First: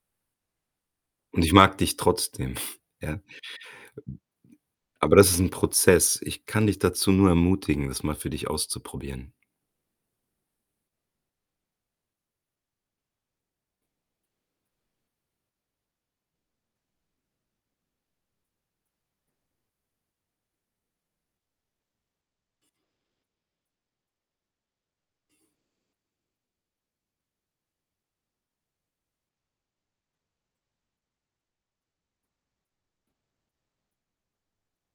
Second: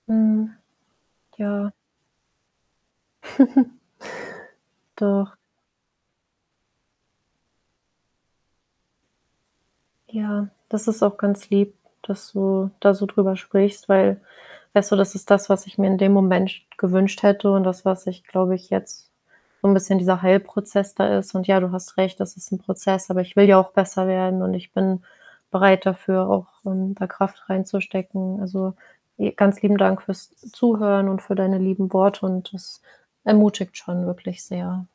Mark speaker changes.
Speaker 1: Mhm,
Speaker 2: Und ich
Speaker 1: ja.
Speaker 2: mag dich trotzdem, ja? Äh, hm, aber das
Speaker 1: Doch.
Speaker 2: ist 'n Prozess. Ich kann dich dazu nur ermutigen, das mal für dich auszuprobieren.
Speaker 1: Ja, das ist auch ganz lieb, dass du da so drüber sprichst, weil weißt du, das ist das, was ich mir in dem Moment gewünscht hätte und das was ich, glaube ich, jetzt so 'n bisschen dieser Heilprozess da ist und, ja, du hast recht, das ist 'n Prozess, aber ich will ja auch besser werden und ich bin bereit dafür, auch, ähm, da Kraft reinzustecken. Also e ganz lieben Dank für's Zuhören und für deine lieben Worte und das ermutigt schon wirklich sehr.